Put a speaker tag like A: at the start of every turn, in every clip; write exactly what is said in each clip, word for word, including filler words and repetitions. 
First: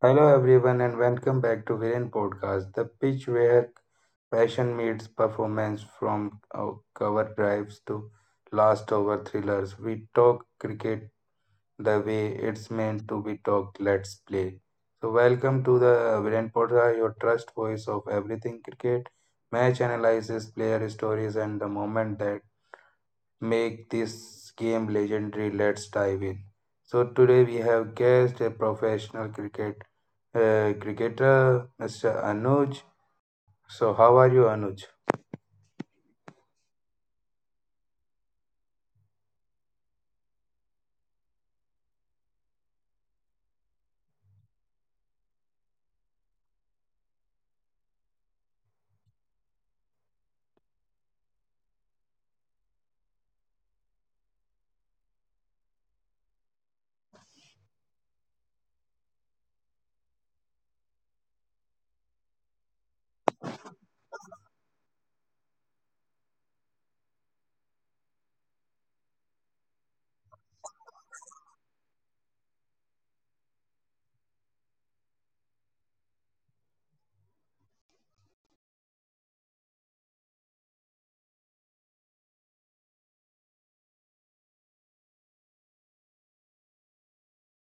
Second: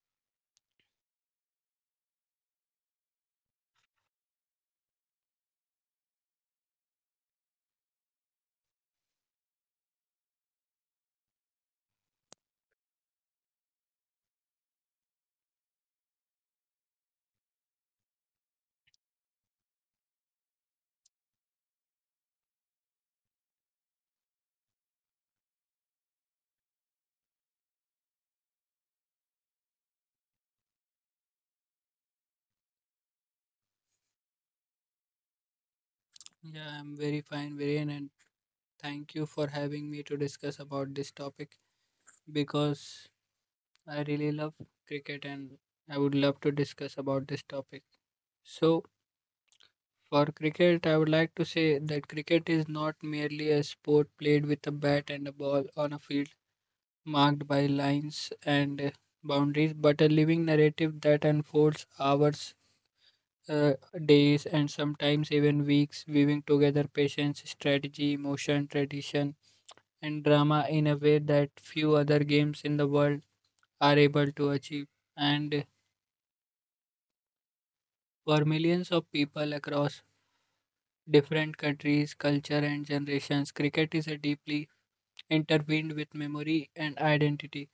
A: Hello everyone and welcome back to Viren Podcast, the pitch where passion meets performance from uh, cover drives to last over thrillers. We talk cricket the way it's meant to be talked. Let's play. So welcome to the Viren Podcast, your trust voice of everything cricket, match analysis, player stories, and the moment that make this game legendary. Let's dive in. So today we have guest a professional cricket uh, cricketer mister Anuj. So, how are you, Anuj?
B: Yeah, I'm very fine, Viren, and thank you for having me to discuss about this topic because I really love cricket and I would love to discuss about this topic. So, for cricket, I would like to say that cricket is not merely a sport played with a bat and a ball on a field marked by lines and uh, boundaries, but a living narrative that unfolds hours, uh, days, and sometimes even weeks, weaving together patience, strategy, emotion, tradition and drama in a way that few other games in the world are able to achieve. And for millions of people across different countries, culture, and generations, cricket is a deeply intertwined with memory and identity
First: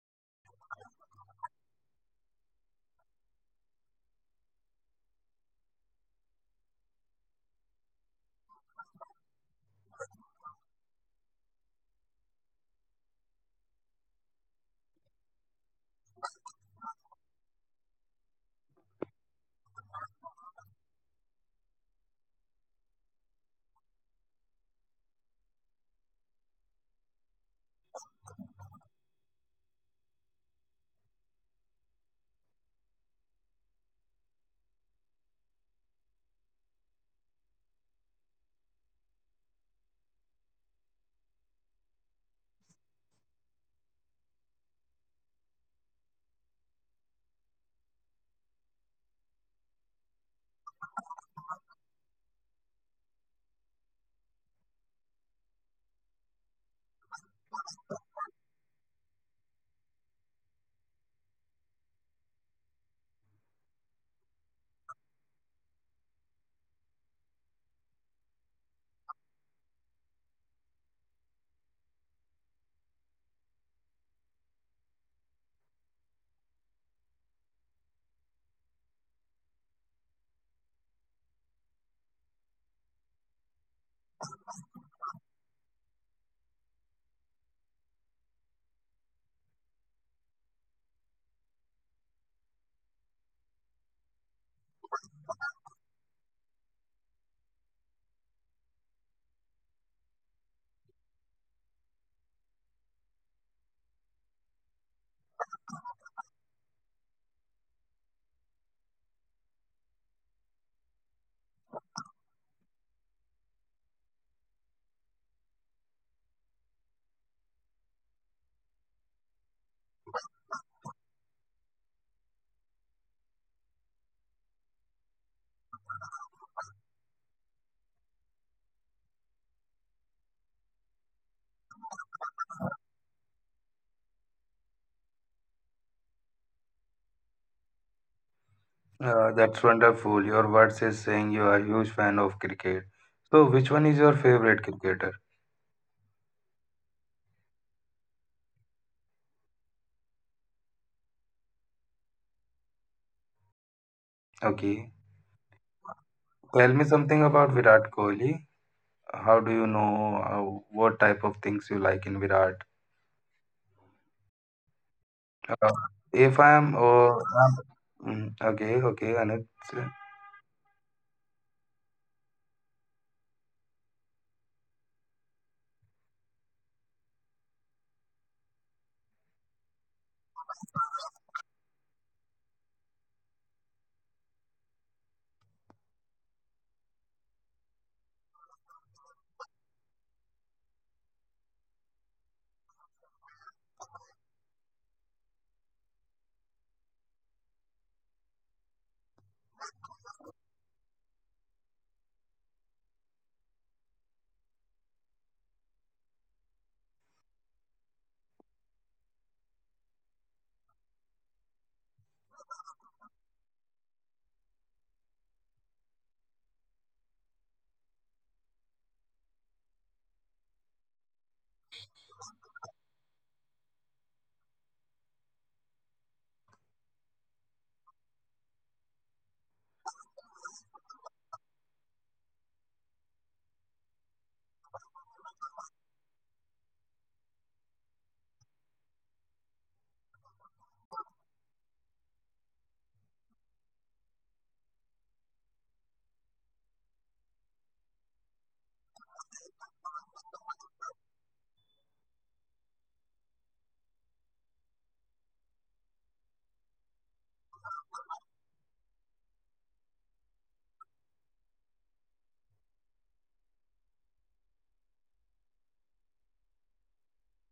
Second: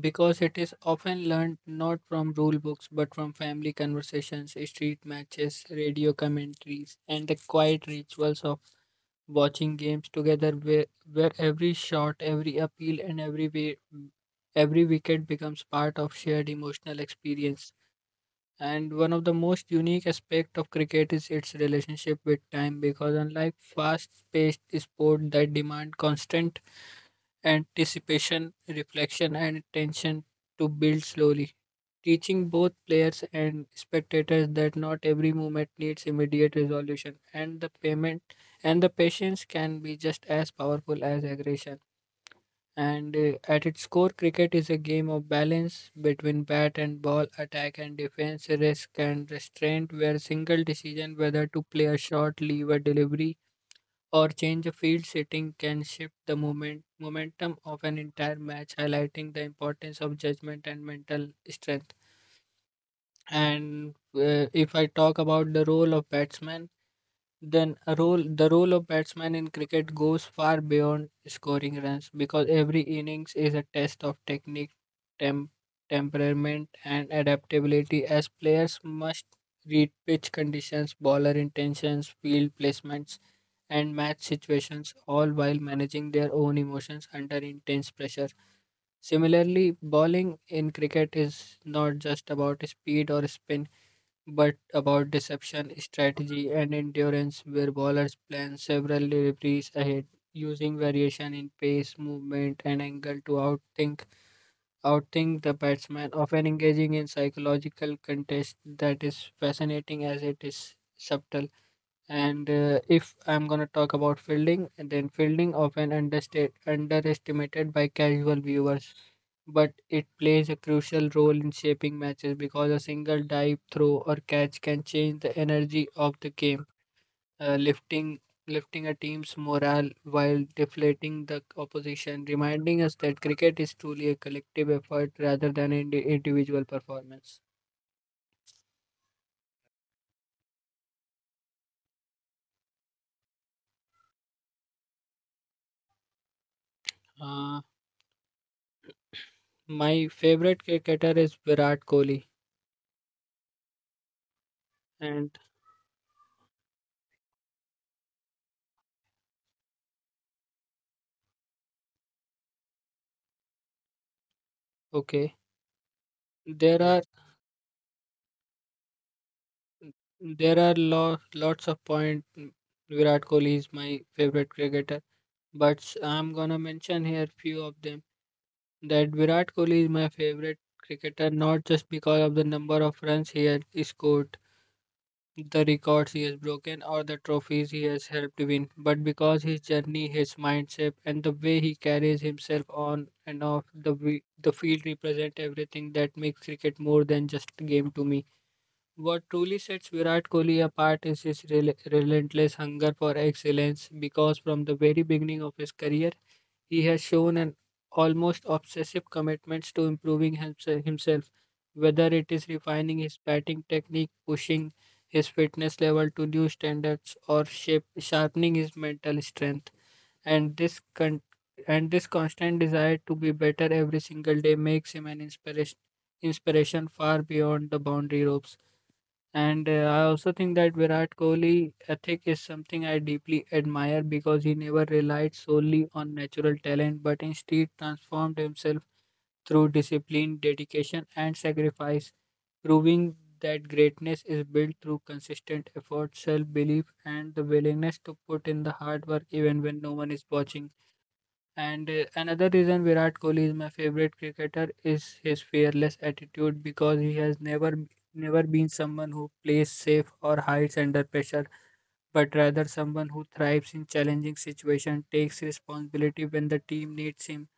B: because it is often learned not from rule books but from family conversations, street matches, radio commentaries, and the quiet rituals of watching games together where, where every shot, every appeal, and every way, every wicket becomes part of shared emotional experience. And one of the most unique aspects of cricket is its relationship with time because unlike fast paced sport that demand constant anticipation, reflection, and attention to build slowly, teaching both players and spectators that not every movement needs immediate resolution, and the payment and the patience can be just as powerful as aggression. And uh, At its core, cricket is a game of balance between bat and ball, attack and defense, risk and restraint, where single decision whether to play a shot, leave a delivery, or change a field setting can shift the moment, momentum of an entire match, highlighting the importance of judgment and mental strength. And uh, If I talk about the role of batsman, then a role the role of batsman in cricket goes far beyond scoring runs because every innings is a test of technique, tem- temperament and adaptability as players must read pitch conditions, bowler intentions, field placements and match situations all while managing their own emotions under intense pressure. Similarly, bowling in cricket is not just about speed or spin but about deception, strategy, and endurance, where bowlers plan several deliveries ahead, using variation in pace, movement, and angle to outthink outthink the batsman, often engaging in psychological contest that is fascinating as it is subtle. And uh, If I'm gonna talk about fielding, then fielding often understate, underestimated by casual viewers, but it plays a crucial role in shaping matches because a single dive, throw, or catch can change the energy of the game, uh, lifting lifting a team's morale while deflating the opposition, reminding us that cricket is truly a collective effort rather than an indi- individual performance.
A: Uh, that's wonderful. Your words is saying you are a huge fan of cricket. So, which one is your favorite cricketer?
B: Uh, my favorite cricketer is Virat Kohli,
A: Okay,
B: and
A: tell me something about Virat Kohli. How do you know uh, what type of things you like in Virat?
B: okay.
A: Uh, if I am,
B: There are
A: oh, I mm, Okay, okay, Anuj.
B: there are lo- lots of point. Virat Kohli is my favorite cricketer, but s- I'm gonna mention here few of them. That Virat Kohli is my favorite cricketer not just because of the number of runs he has scored, the records he has broken, or the trophies he has helped win, but because his journey, his mindset, and the way he carries himself on and off the wi- the field represent everything that makes cricket more than just a game to me. What truly sets Virat Kohli apart is his rel- relentless hunger for excellence because from the very beginning of his career, he has shown an almost obsessive commitment to improving himse- himself, whether it is refining his batting technique, pushing his fitness level to new standards, or shape- sharpening his mental strength. And this con- and this constant desire to be better every single day makes him an inspiration inspiration far beyond the boundary ropes. And uh, I also think that Virat Kohli ethic is something I deeply admire because he never relied solely on natural talent but instead transformed himself through discipline, dedication, and sacrifice, proving that greatness is built through consistent effort, self belief, and the willingness to put in the hard work even when no one is watching. And uh, Another reason Virat Kohli is my favorite cricketer is his fearless attitude because he has never b- never been someone who plays safe or hides under pressure, but rather someone who thrives in challenging situations, takes responsibility when the team needs him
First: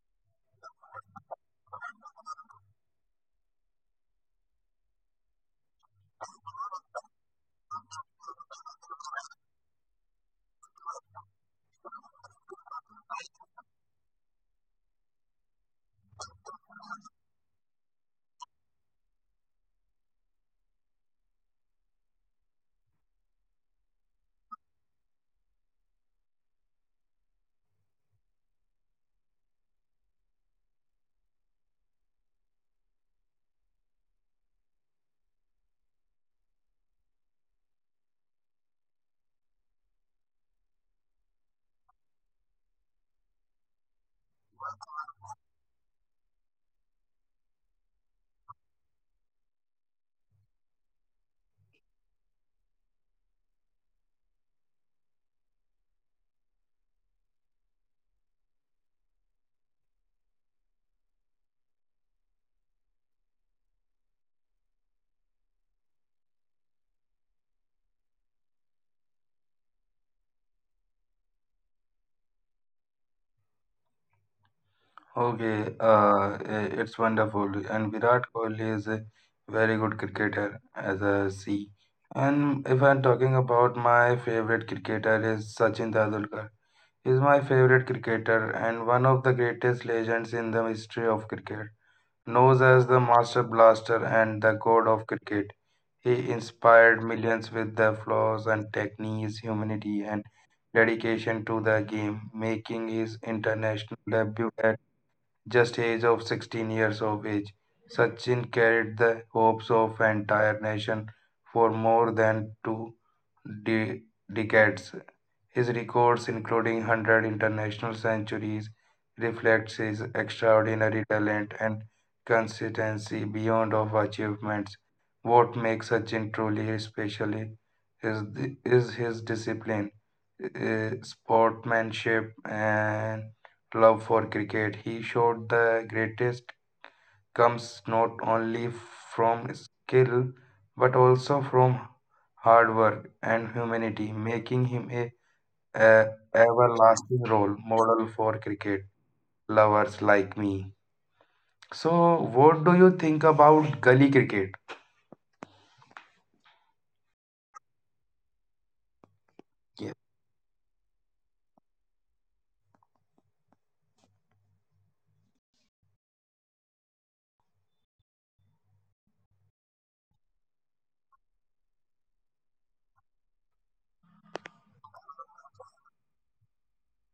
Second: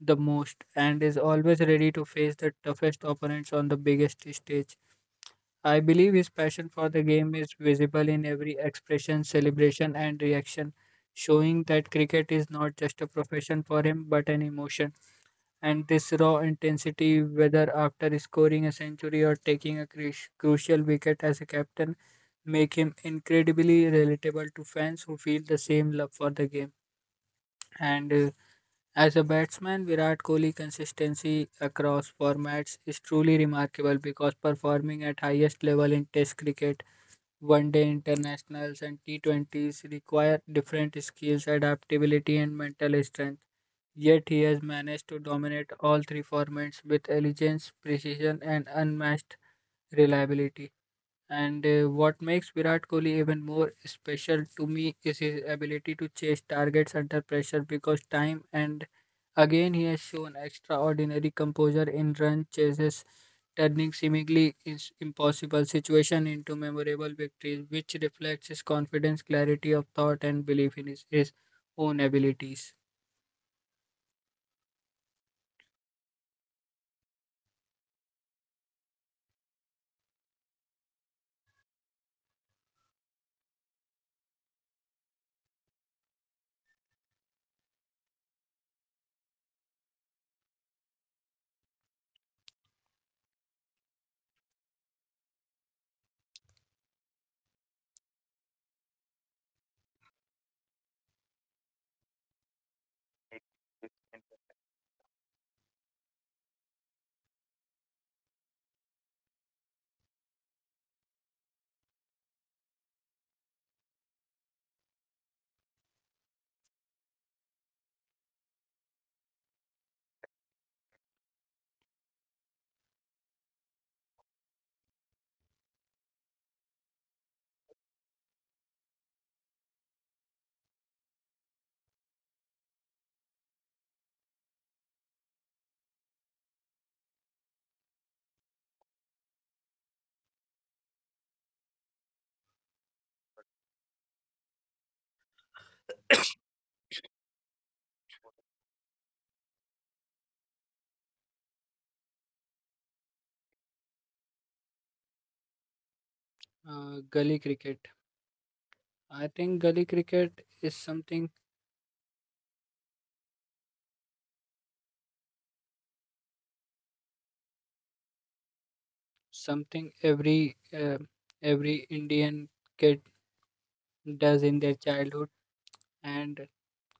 B: the most, and is always ready to face the toughest opponents on the biggest stage. I believe his passion for the game is visible in every expression, celebration, and reaction, showing that cricket is not just a profession for him but an emotion. And this raw intensity, whether after scoring a century or taking a cru- crucial wicket as a captain, make him incredibly relatable to fans who feel the same love for the game. And uh, As a batsman, Virat Kohli's consistency across formats is truly remarkable because performing at highest level in Test cricket one day internationals and T twenty s require different skills, adaptability, and mental strength. Yet he has managed to dominate all three formats with elegance, precision, and unmatched reliability. And uh, What makes Virat Kohli even more special to me is his ability to chase targets under pressure because time and again he has shown extraordinary composure in run chases, turning seemingly is- impossible situation into memorable victories, which reflects his confidence, clarity of thought, and belief in his, his own abilities.
A: Okay, uh, i- it's wonderful. And Virat Kohli is a very good cricketer, as I see. And if I'm talking about my favorite cricketer is Sachin Tendulkar. He's my favorite cricketer and one of the greatest legends in the history of cricket. Known as the master blaster and the god of cricket, he inspired millions with the flaws and techniques, humanity, and dedication to the game, making his international debut just age of sixteen years of age. Sachin carried the hopes of entire nation for more than two de- decades. His records, including one hundred international centuries, reflects his extraordinary talent and consistency beyond of achievements. What makes Sachin truly special is, is his discipline, uh, sportsmanship, and love for cricket. He showed the greatest comes not only from skill but also from hard work and humanity, making him a a everlasting role model for cricket lovers like me. So, what do you think about gully cricket?
B: Uh, gully cricket. I think
A: Yeah.
B: gully cricket is something something every uh, every Indian does in their childhood and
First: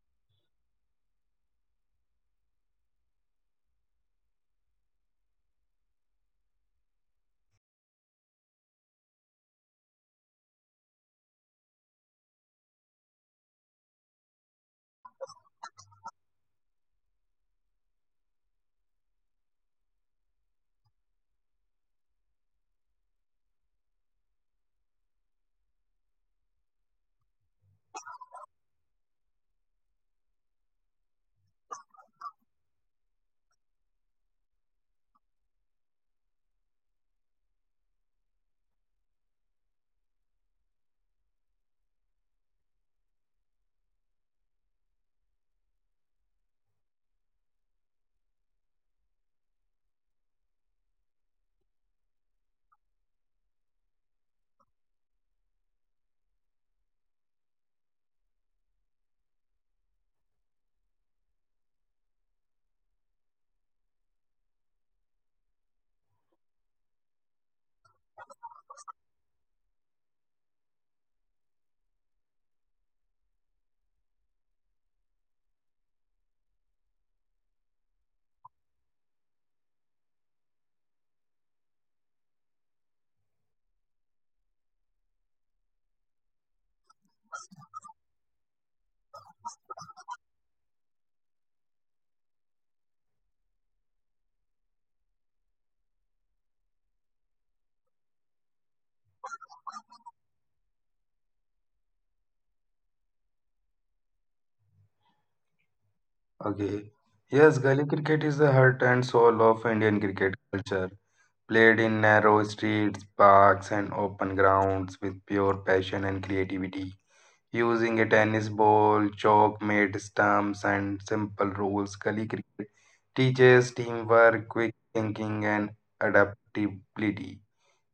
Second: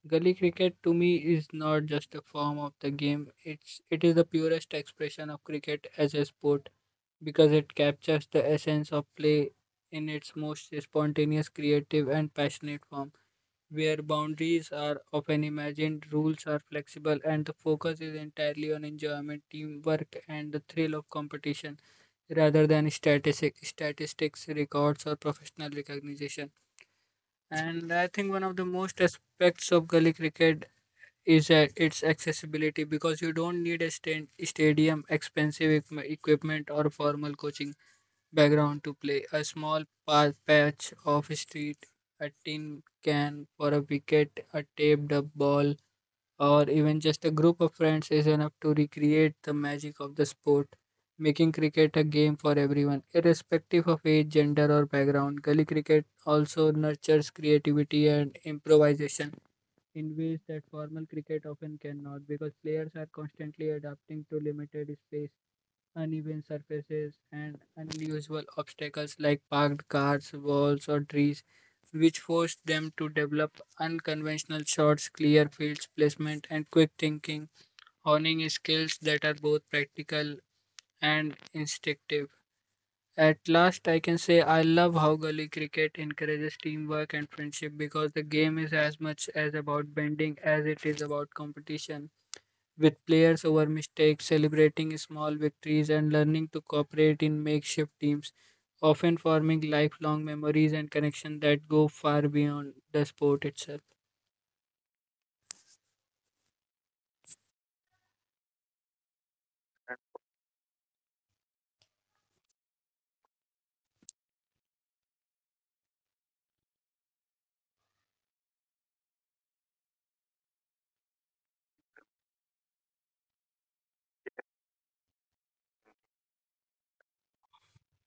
B: gully cricket to me is not just a form of the game it's it is the purest expression of cricket as a sport because it captures the essence of play in its most spontaneous creative and passionate form where boundaries are often imagined rules are flexible and the focus is entirely on enjoyment teamwork and the thrill of competition rather than statistic, statistics records or professional recognition. And I think one of the most aspects of gully cricket is uh, its accessibility because you don't need a stand, stadium, expensive equi- equipment, or formal coaching background to play. A small pa- patch of street, a tin can for a wicket, a taped up ball, or even just a group of friends is enough to recreate the magic of the sport, making cricket a game for everyone, irrespective of age, gender, or background. Gully cricket also nurtures creativity and improvisation in ways that formal cricket often cannot because players are constantly adapting to limited space uneven surfaces, and unusual obstacles like parked cars, walls, or trees, which forced them to develop unconventional shots, clear fields placement, and quick thinking, honing skills that are both practical and instinctive. At last, I can say I love how gully cricket encourages teamwork and friendship because the game is as much as about bending as it is about competition with players over mistakes, celebrating small victories, and learning to cooperate in makeshift teams, often forming lifelong memories and connections that go far beyond the sport itself.
A: Okay. Yes, gully cricket is the heart and soul of Indian cricket culture. Played in narrow streets, parks, and open grounds with pure passion and creativity. Using a tennis ball, chalk made stumps, and simple rules, gully cricket teaches teamwork, quick thinking, and adaptability.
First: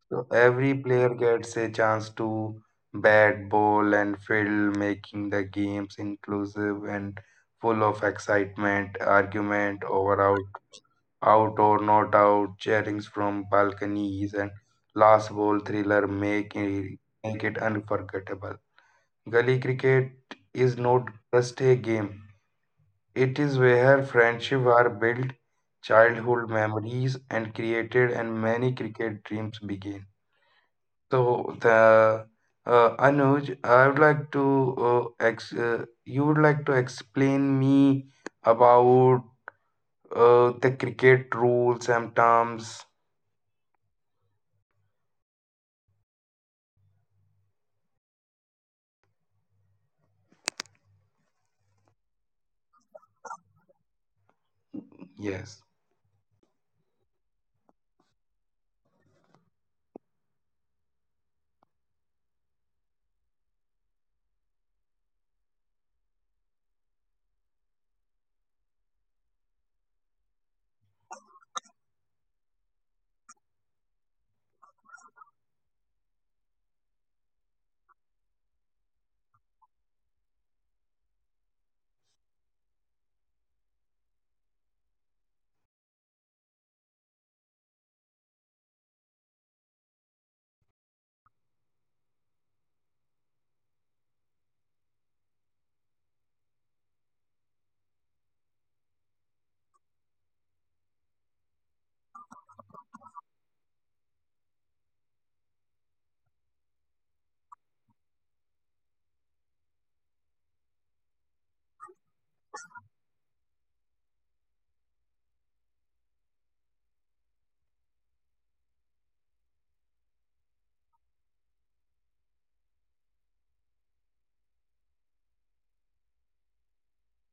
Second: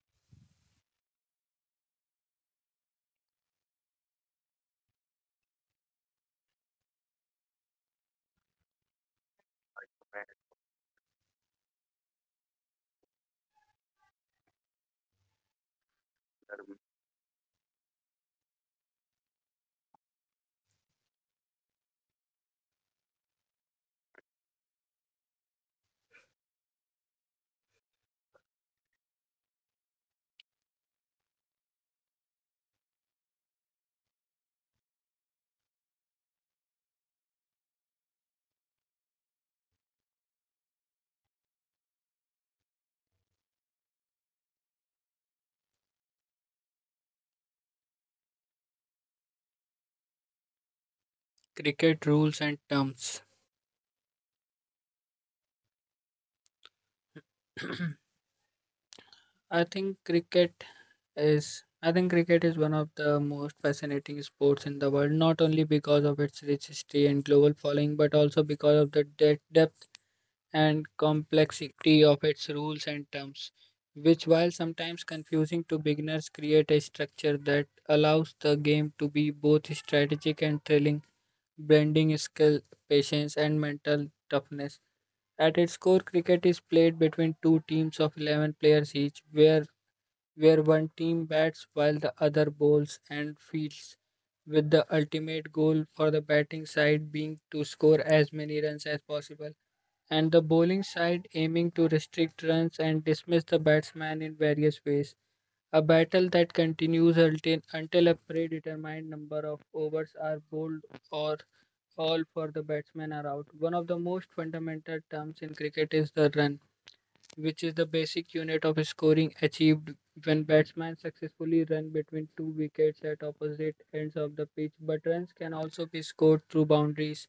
A: So every player gets a chance to bat, bowl, and field, making the games inclusive and full of excitement, argument over out, out or not out, cheerings from balconies, and last ball thriller make it, make it unforgettable. Gully cricket is not just a game; it is where friendship are built, childhood memories and created, and many cricket dreams begin. So the uh, Anuj, I would like to uh, ex uh, you would like to explain me about uh, the cricket rules and terms.
B: Cricket rules and terms.
A: Yes.
B: I think cricket is I think cricket is one of the most fascinating sports in the world, not only because of its rich history and global following, but also because of the de- depth and complexity of its rules and terms, which, while sometimes confusing to beginners, create a structure that allows the game to be both strategic and thrilling, blending skill, patience, and mental toughness. At its core, cricket is played between two teams of eleven players each, where where one team bats while the other bowls and fields, with the ultimate goal for the batting side being to score as many runs as possible and the bowling side aiming to restrict runs and dismiss the batsman in various ways. A battle that continues until, until a predetermined number of overs are bowled or all for the batsmen are out. One of the most fundamental terms in cricket is the run which is the basic unit of scoring achieved when batsmen successfully run between two wickets at opposite ends of the pitch. But runs can also be scored through boundaries,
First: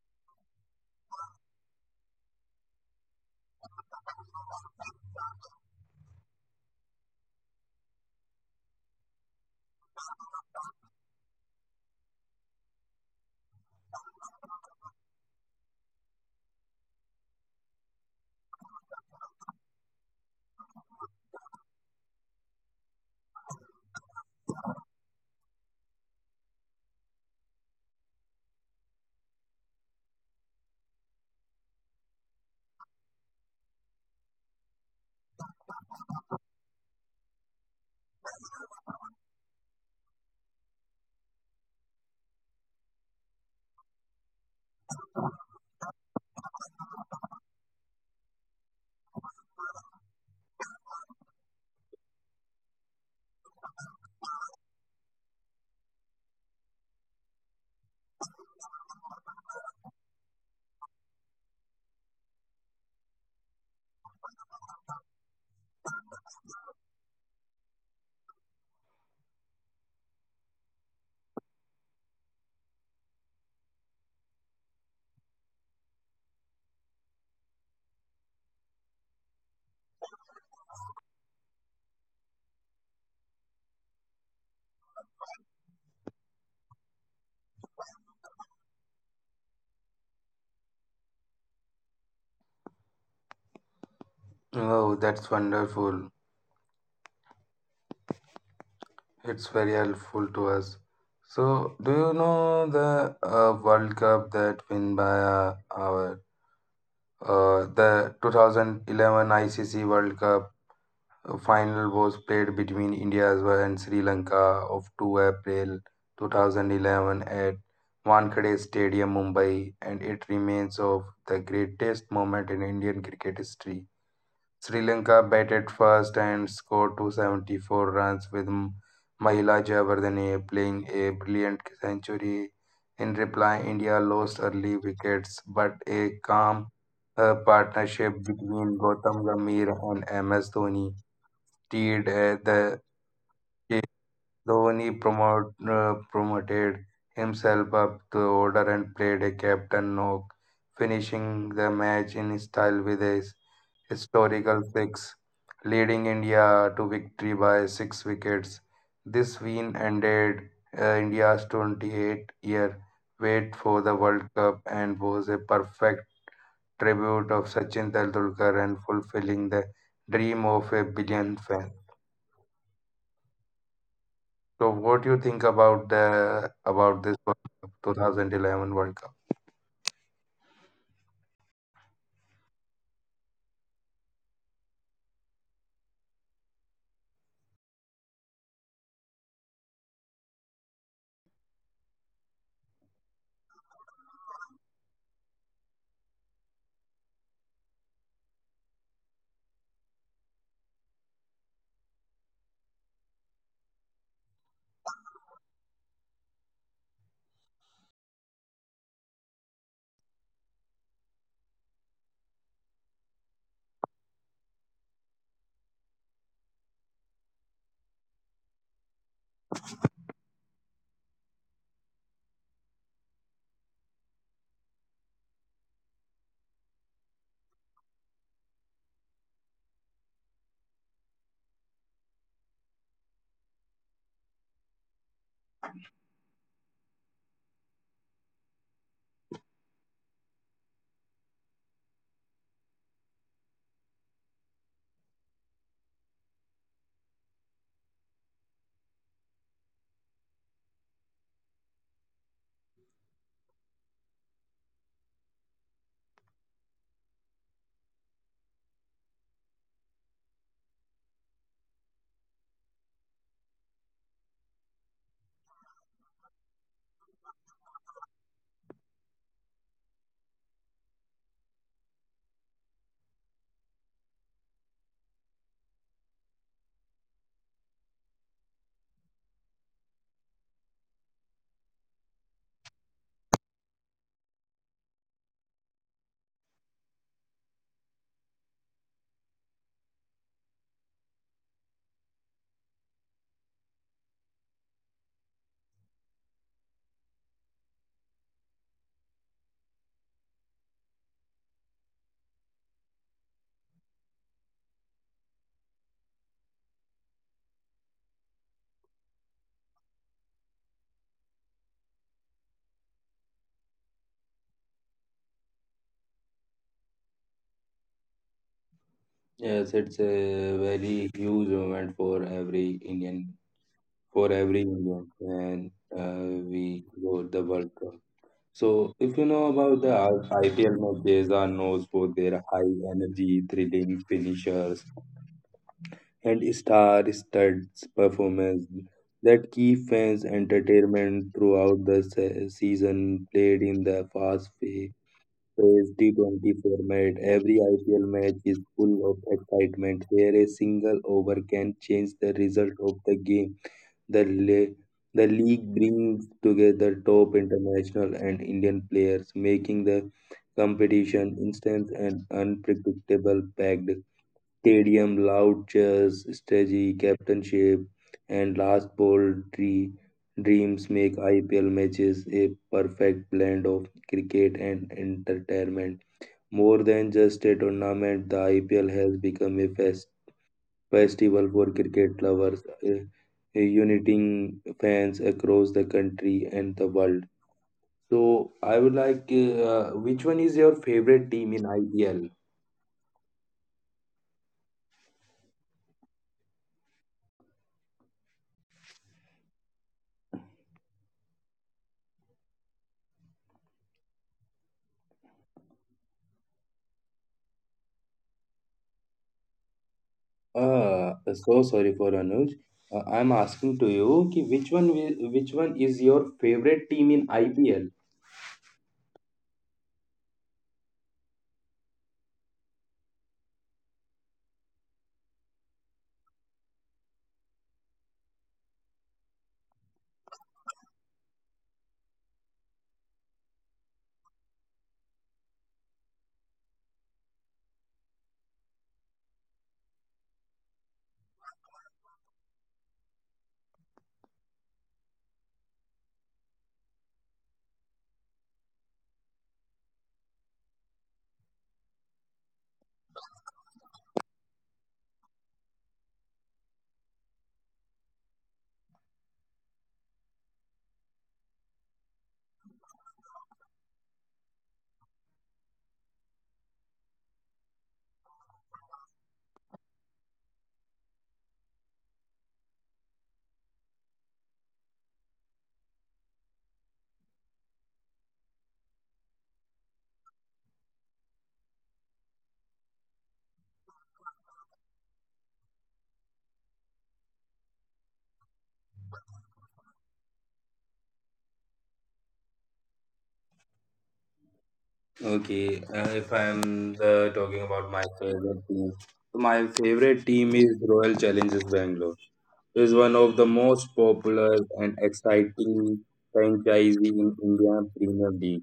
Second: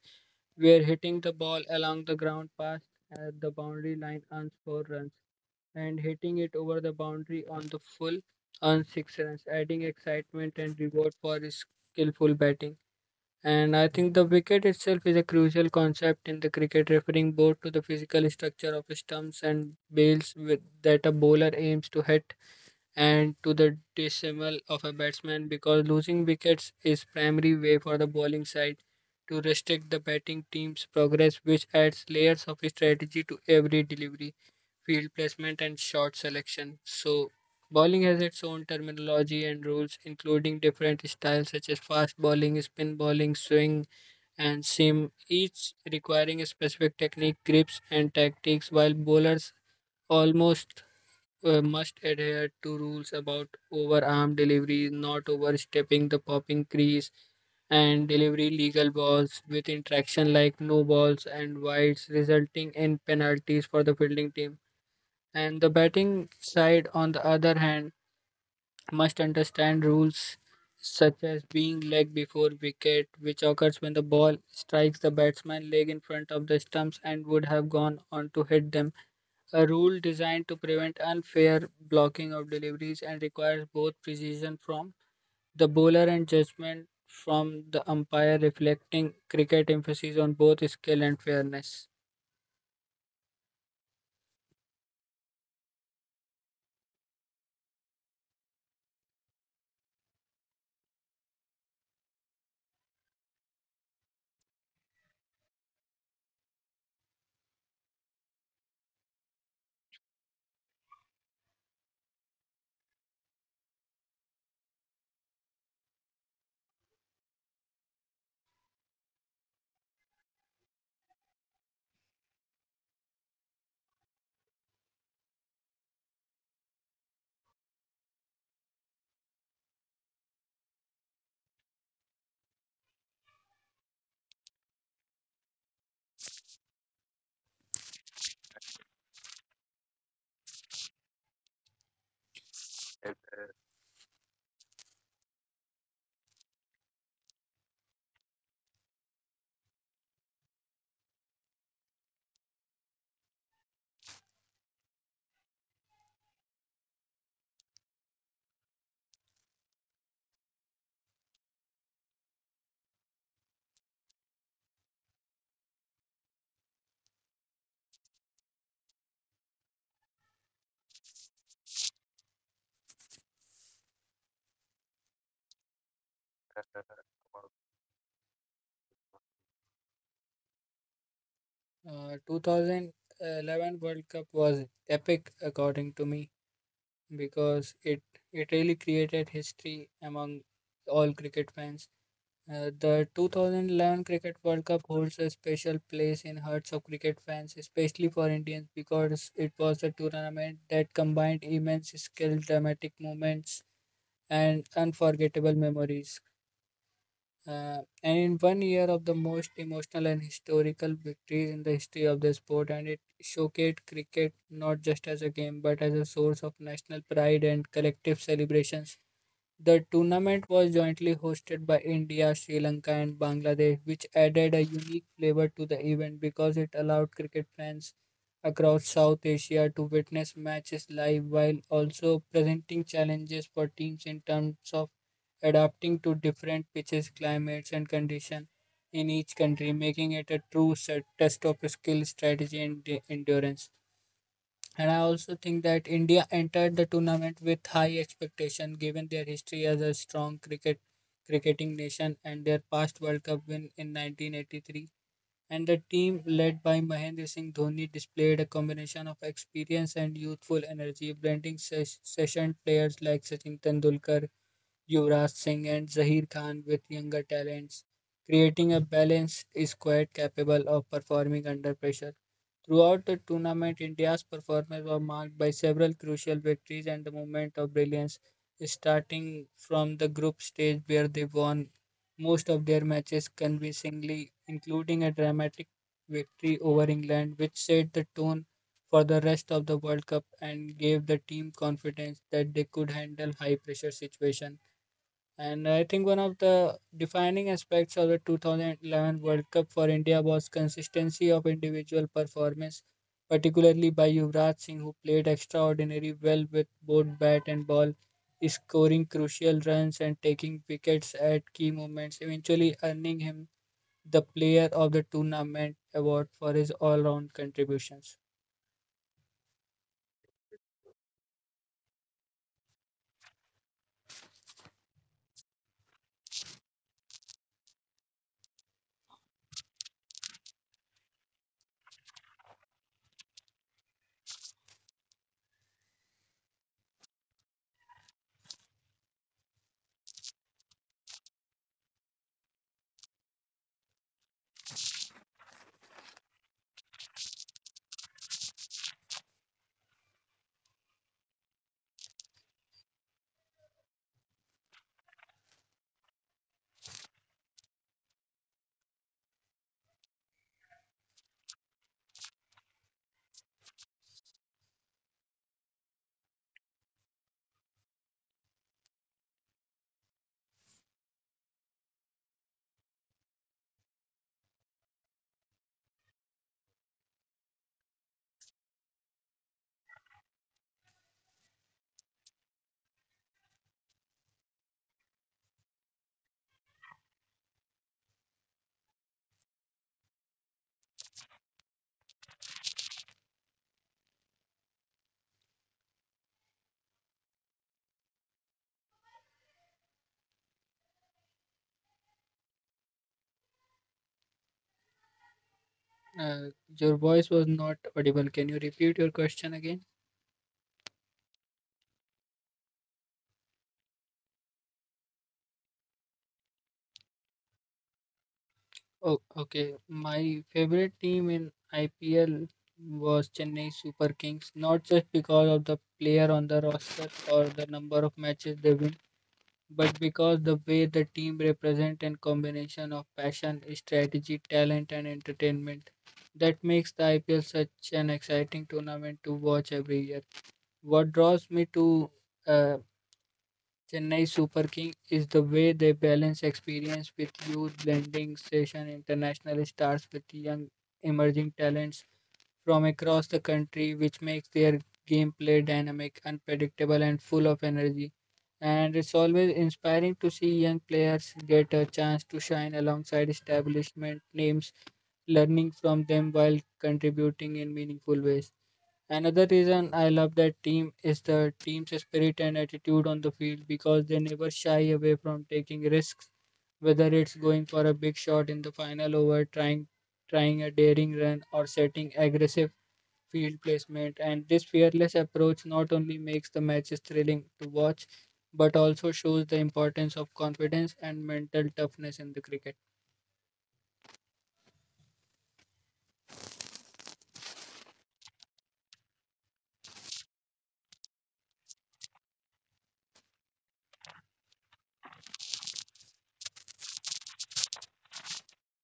B: where hitting the ball along the ground past at the boundary line earns four runs, and hitting it over the boundary on the full earns six runs, adding excitement and reward for skillful batting. And I think the wicket itself is a crucial concept in the cricket, referring both to the physical structure of stumps and bails with, that a bowler aims to hit and to the decimal of a batsman because losing wickets is primary way for the bowling side to restrict the batting team's progress which adds layers of strategy to every delivery, field placement and shot selection. So bowling has its own terminology and rules, including different styles such as fast bowling, spin bowling, swing and seam, each requiring a specific technique, grips, and tactics, while bowlers almost uh, must adhere to rules about overarm delivery, not overstepping the popping crease, and delivery legal balls with interaction like no balls and wides, resulting in penalties for the fielding team. And the batting side, on the other hand, must understand rules such as being leg before wicket, which occurs when the ball strikes the batsman's leg in front of the stumps and would have gone on to hit them. A rule designed to prevent unfair blocking of deliveries and requires both precision from the bowler and judgment from the umpire, reflecting cricket emphasis on both skill and fairness.
A: Oh, that's wonderful. It's very helpful to us. So, do you know the uh, World Cup that win by uh, our uh, the twenty eleven I C C World Cup? A final was played between India as well and Sri Lanka of two April two thousand eleven at Wankhede Stadium, Mumbai, and it remains of the greatest moment in Indian cricket history. Sri Lanka batted first and scored two hundred seventy-four runs with M- Mahila Jayawardene playing a brilliant century. In reply, India lost early wickets, but a calm uh, partnership between Gautam Gambhir and M S Dhoni did uh, the Dhoni promote, uh, promoted himself up the order and played a captain knock, finishing the match in style with a s- historical six, leading India to victory by six wickets. This win ended uh, India's twenty-eight-year wait for the World Cup and was a perfect tribute of Sachin Tendulkar and fulfilling the dream of a billion fans. So, what do you think about the about this World Cup, two thousand eleven World Cup?
B: Uh, two thousand eleven World Cup was epic, according to me, because it it really created history among all cricket fans. Uh, the two thousand eleven Cricket World Cup holds a special place in hearts of cricket fans, especially for Indians, because it was a tournament that combined immense skill, dramatic moments, and unforgettable memories. Uh, and in one year of the most emotional and historical victories in the history of the sport, and it showcased cricket not just as a game but as a source of national pride and collective celebrations. The tournament was jointly hosted by India, Sri Lanka, and Bangladesh, which added a unique flavor to the event because it allowed cricket fans across South Asia to witness matches live while also presenting challenges for teams in terms of adapting to different pitches, climates, and conditions in each country, making it a true set- test of skill, strategy, and de- endurance. And I also think that India entered the tournament with high expectation given their history as a strong cricket cricketing nation and their past World Cup win in nineteen eighty-three. And the team led by Mahendra Singh Dhoni displayed a combination of experience and youthful energy, blending ses- session players like Sachin Tendulkar, Yuvraj Singh and Zaheer Khan with younger talents. Creating a balance is quite capable of performing under pressure. Throughout the tournament, India's performance was marked by several crucial victories and the moment of brilliance, starting from the group stage where they won most of their matches convincingly, including a dramatic victory over England, which set the tone for the rest of the World Cup and gave the team confidence that they could handle high pressure situations. And I think one of the defining aspects of the twenty eleven World Cup for India was consistency of individual performance, particularly by Yuvraj Singh, who played extraordinarily well with both bat and ball, scoring crucial runs and taking wickets at key moments, eventually earning him the Player of the Tournament award for his all-round contributions.
A: Yes, it's a very huge moment for every Indian, for every Indian, and uh, we go the World Cup. So, if you know about the I- IPL matches, are known for their high energy, thrilling finishers and star-studded performance that keep fans entertainment throughout the se- season. Played in the fast-paced says T twenty format, every I P L match is full of excitement where a single over can change the result of the game. The, le- the league brings together top international and Indian players, making the competition instant and unpredictable packed stadium loud cheers strategy captainship and last ball dre- dreams make ipl matches a perfect blend of cricket and entertainment more than just a tournament, the I P L has become a fest- festival for cricket lovers, uh, uniting fans across the country and the world. So, I would like, uh, which one is your favorite team in I P L?
B: Uh, your voice was not audible. Can you repeat your question again?
A: Uh, so sorry for Anuj. Uh, I'm asking to you, ki which one, wi- which one is your favorite team in I P L?
B: Oh, okay. My favorite team in I P L was Chennai Super Kings, not just because of the player on the roster or the number of matches they win, but because the way the team represent and combination of passion, strategy, talent and entertainment. That makes the I P L such an exciting tournament to watch every year. What draws me to uh, Chennai Super King is the way they balance experience with youth, blending session international stars with young emerging talents from across the country, which makes their gameplay dynamic, unpredictable, and full of energy. And it's always inspiring to see young players get a chance to shine alongside establishment names, learning from them while contributing in meaningful ways. Another reason I love that team is the team's spirit and attitude on the field because they never shy away from taking risks, whether it's going for a big shot in the final over, trying trying a daring run, or setting aggressive field placement, and this fearless approach not only makes the matches thrilling to watch, but also shows the importance of confidence and mental toughness in the cricket.
A: Okay, uh, if I'm uh, talking about my favorite team, so my favorite team is Royal Challengers Bangalore. It is one of the most popular and exciting franchises in India Premier League.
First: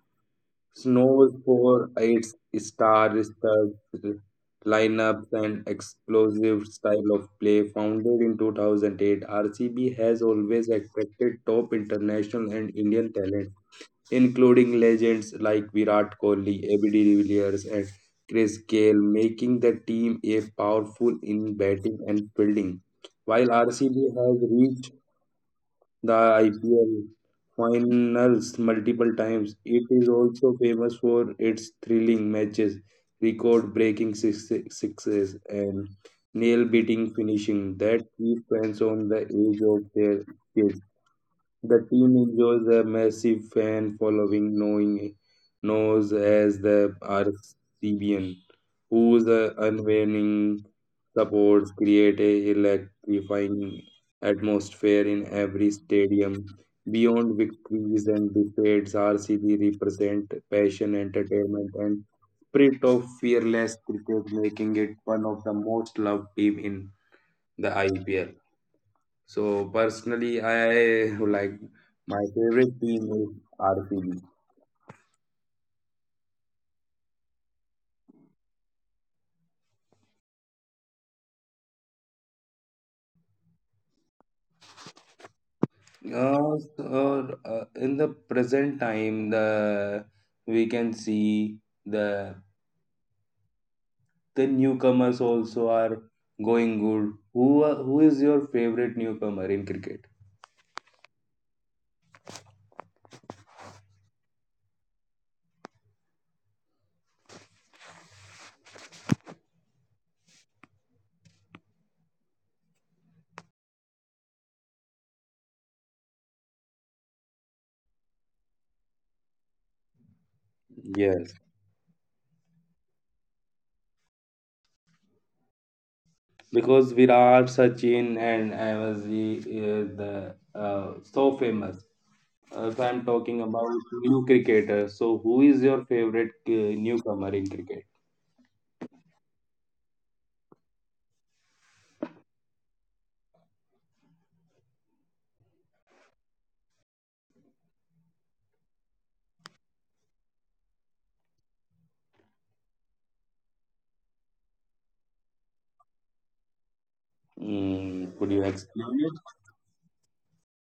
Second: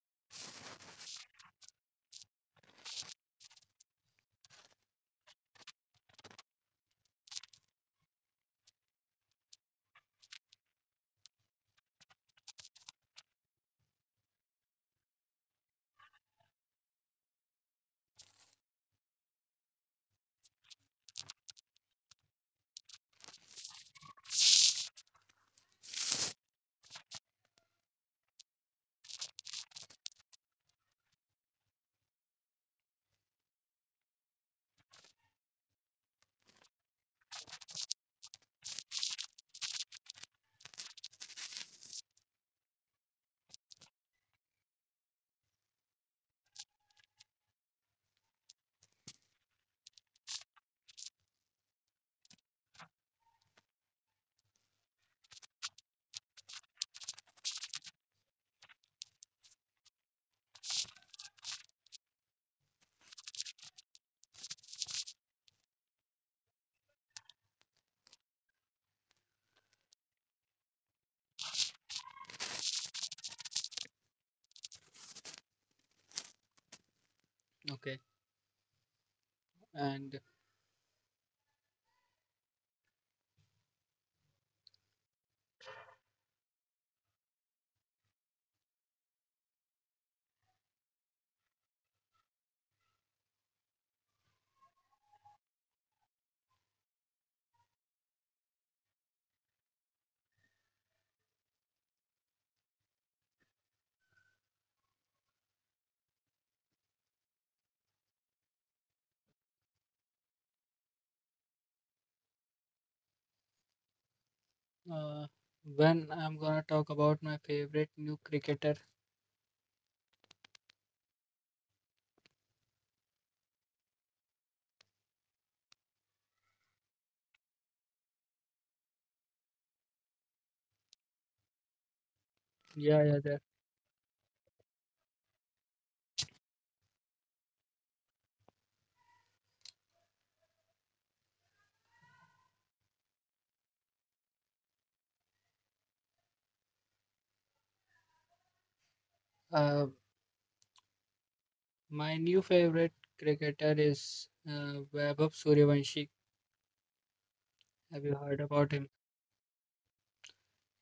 A: It's known for its star-studded lineups and explosive style of play. Founded in two thousand eight, R C B has always attracted top international and Indian talent including legends like Virat Kohli, A B de Villiers, and Chris Gayle, making the team a powerful in batting and fielding. While R C B has reached the I P L finals multiple times, it is also famous for its thrilling matches, record-breaking six- sixes, and nail-biting finishing that keep fans on the edge of their seats. The team enjoys a massive fan following, knowing knows as the Arcebian, whose uh, unwavering supports create a electrifying atmosphere in every stadium. Beyond victories and defeats, R C B represent passion, entertainment, and spirit of fearless cricket, making it one of the most loved team in the I P L. So personally, I like my favorite team is R C B.
B: Okay, and
A: Uh, so, uh, in the present time, the we can see the the newcomers also are going good. Who are- who is your favorite newcomer in cricket?
B: uh, when I'm gonna talk about my favorite new cricketer,
A: Yes. Because Virat, Sachin, and Avazji is the the uh, so famous. Uh, if I'm
B: yeah, yeah,
A: talking
B: there.
A: about new cricketers, so who is your favorite uh, newcomer in cricket?
B: Uh, my new favorite cricketer is uh, Vaibhav Suryavanshi. Have you
A: Mm, could
B: heard
A: you
B: about him?
A: explain it?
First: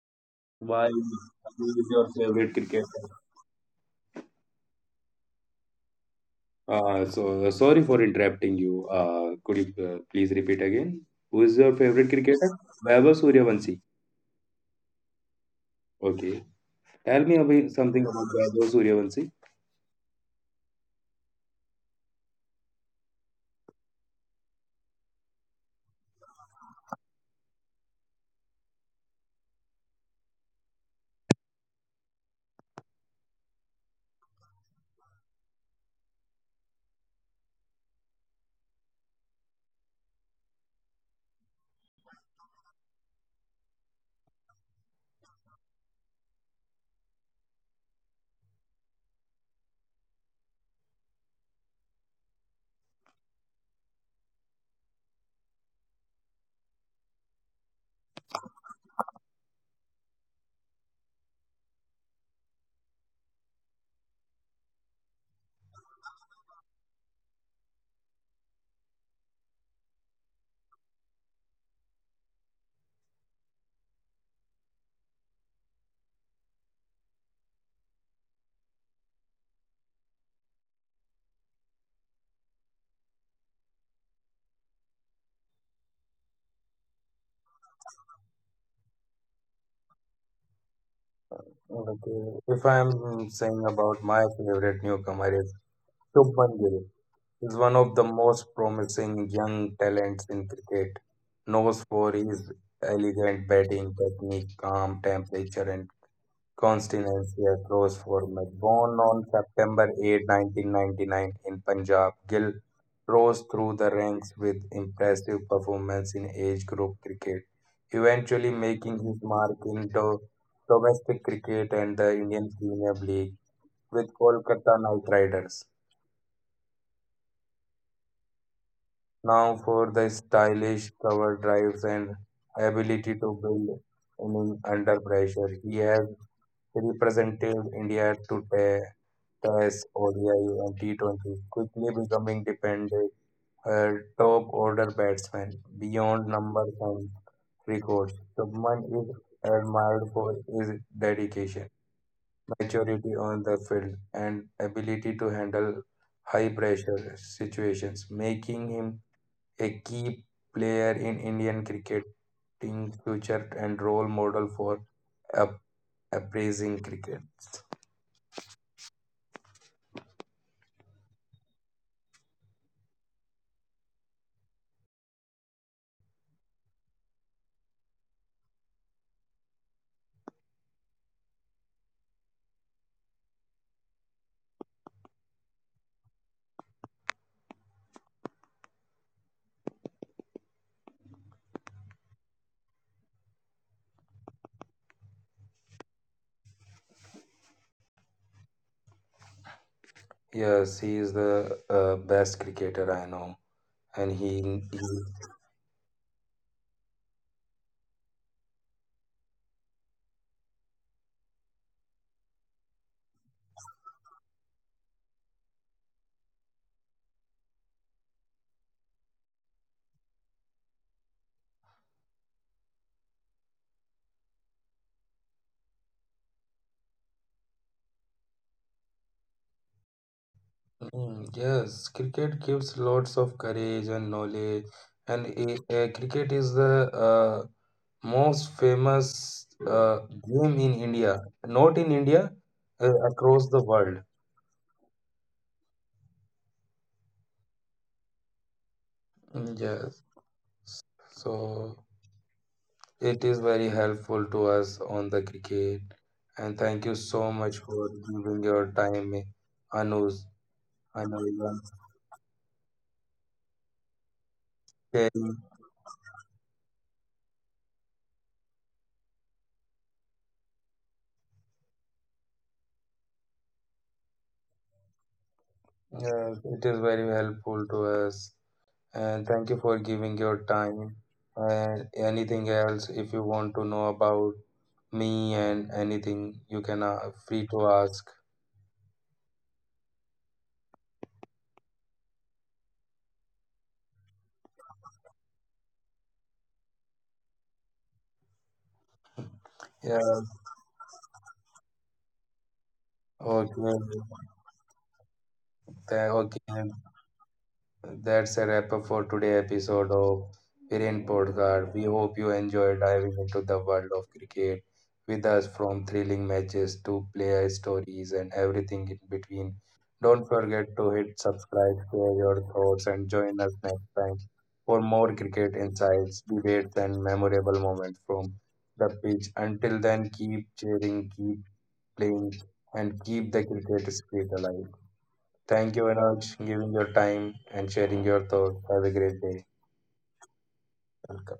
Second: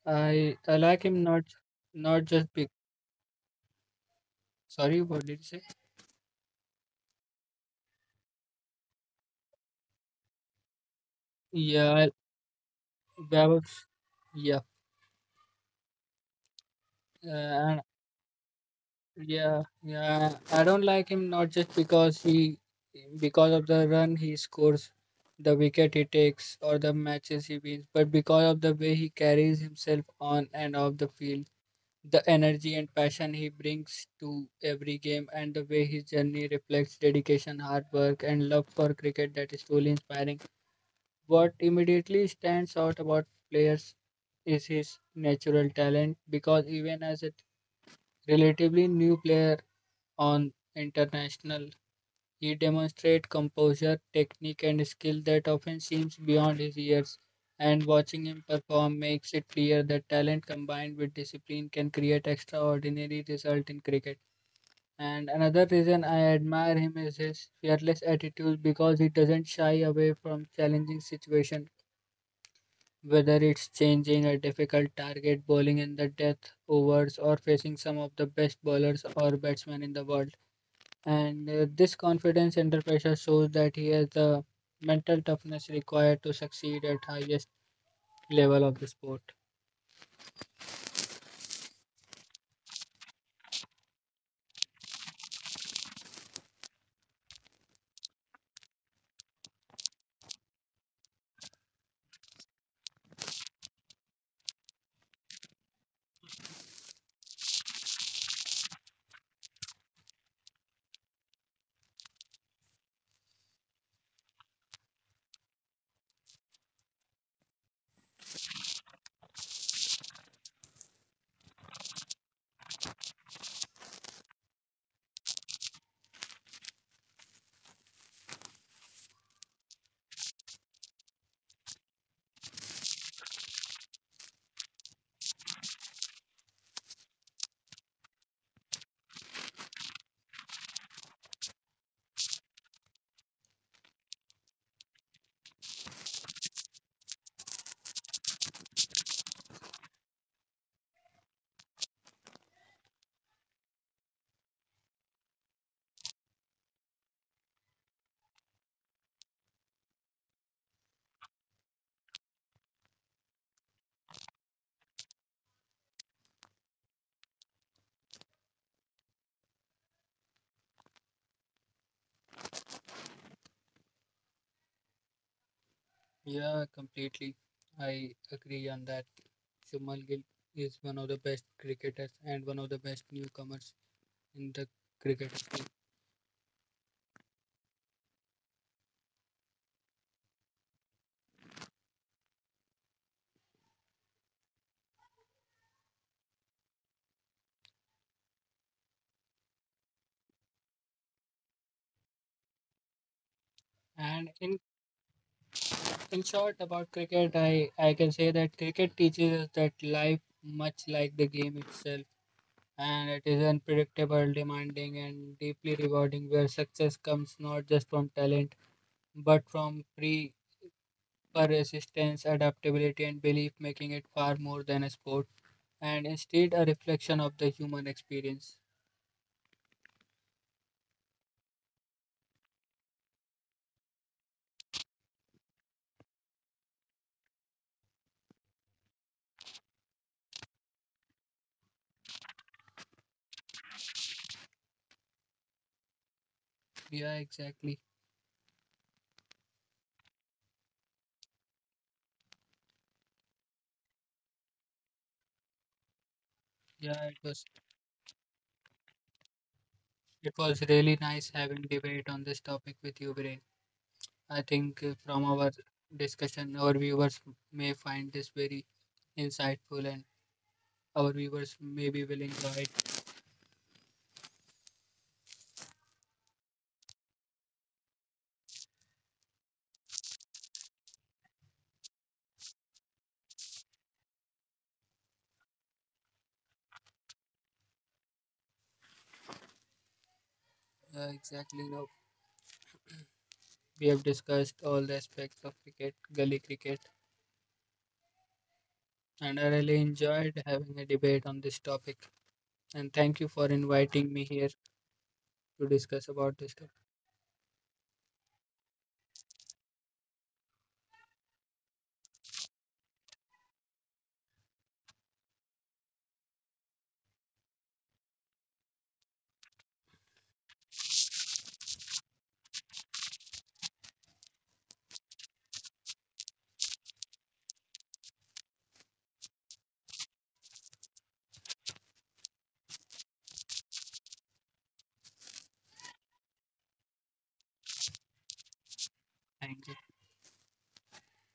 B: I I
A: Why?
B: like him not
A: Who is your
B: not just
A: favorite
B: big.
A: cricketer?
B: Sorry, what did you say?
A: Uh, so sorry for interrupting you. Uh, could you uh, please repeat again? Who is your
B: Yeah,
A: favorite cricketer? Vaibhav
B: Vaibhav.
A: Suryavanshi.
B: Yeah,
A: Okay. Tell
B: uh,
A: me about
B: and
A: something about Vaibhav Suryavanshi.
B: Yeah, yeah, I don't like him not just because he, because of the run he scores, the wicket he takes, or the matches he wins, but because of the way he carries himself on and off the field, the energy and passion he brings to every game, and the way his journey reflects dedication, hard work, and love for cricket that is truly inspiring. What immediately stands out about players is his natural talent because even as a relatively new player on international. He demonstrates composure, technique, and skill that often seems beyond his years. And watching him perform makes it clear that talent combined with discipline can create extraordinary results in cricket. And another reason I admire him is his fearless attitude because he doesn't shy away from challenging situations, whether it's changing a difficult target, bowling in the death overs, or facing some of the best bowlers or batsmen in the world. And uh, this confidence under pressure shows that he has the mental toughness required to succeed at highest level of the sport.
A: Okay. If I'm saying about my favorite newcomer is Shubman Gill, is one of the most promising young talents in cricket. Knows for his elegant batting technique, calm temperature, and Constance Rose Format, born on September eighth, nineteen ninety-nine in Punjab, Gill rose through the ranks with impressive performance in age group cricket, eventually making his mark in do- domestic cricket and the Indian Premier League with Kolkata Knight Riders. Now for the stylish cover drives and ability to build innings under pressure, he has represented India to Tests, O D I, and T twenty, quickly becoming dependent uh, top order batsman beyond numbers and records. Subman is admired for his dedication, maturity on the field, and ability to handle high pressure situations, making him a key player in Indian cricketing future and role model for up- appraising cricket.
B: Yeah, completely. I agree on that. Shumal Gill is one of the best cricketers and one of the best newcomers in the cricket scene.
A: Yes, he is the uh, best cricketer I know. And he,
B: And
A: he
B: in in short about cricket, I I can say that cricket teaches us that life, much like the game itself, and it is unpredictable, demanding, and deeply rewarding, where success comes not just from talent but from pre persistence, adaptability, and belief, making it far more than a sport and instead a reflection of the human experience.
A: Mm, yes, cricket gives lots of courage and knowledge, and i- uh, cricket is the uh, most famous uh, game in India, not in India, uh, across the world.
B: Yeah, exactly.
A: Mm, yes, so it is very helpful to us on the cricket, and thank you
B: Yeah, it
A: so
B: was
A: much for giving your time, Anuj,
B: it was really
A: Anuj,
B: nice
A: and
B: having debate on this topic with you, Brain. I think uh, from
A: sharing.
B: our discussion, our viewers may find this very insightful, and our viewers may be willing to it.
A: Yes, it is very helpful to us. And thank you for giving your time. And anything else, if you want to know about me and anything, you can uh, free to ask.
B: Uh, exactly. No, we have discussed all the aspects of cricket, gully cricket, and I really
A: Yeah.
B: enjoyed having a debate on this topic. And thank you for
A: Okay.
B: inviting me here to
A: Th-
B: discuss about
A: Okay.
B: this topic.
A: That's a wrap up for today's episode of Variant Podcast. We hope you enjoy diving into the world of cricket with us from thrilling matches to player stories and everything in between. Don't forget to hit subscribe, share your thoughts, and join us next time for more cricket insights, debates, and memorable moments from the pitch. Until then, keep cheering, keep playing, and keep the cricket spirit alive. Thank you, Anuj, giving your time and sharing your thoughts. Have a great day.
B: Thank you.
A: Welcome.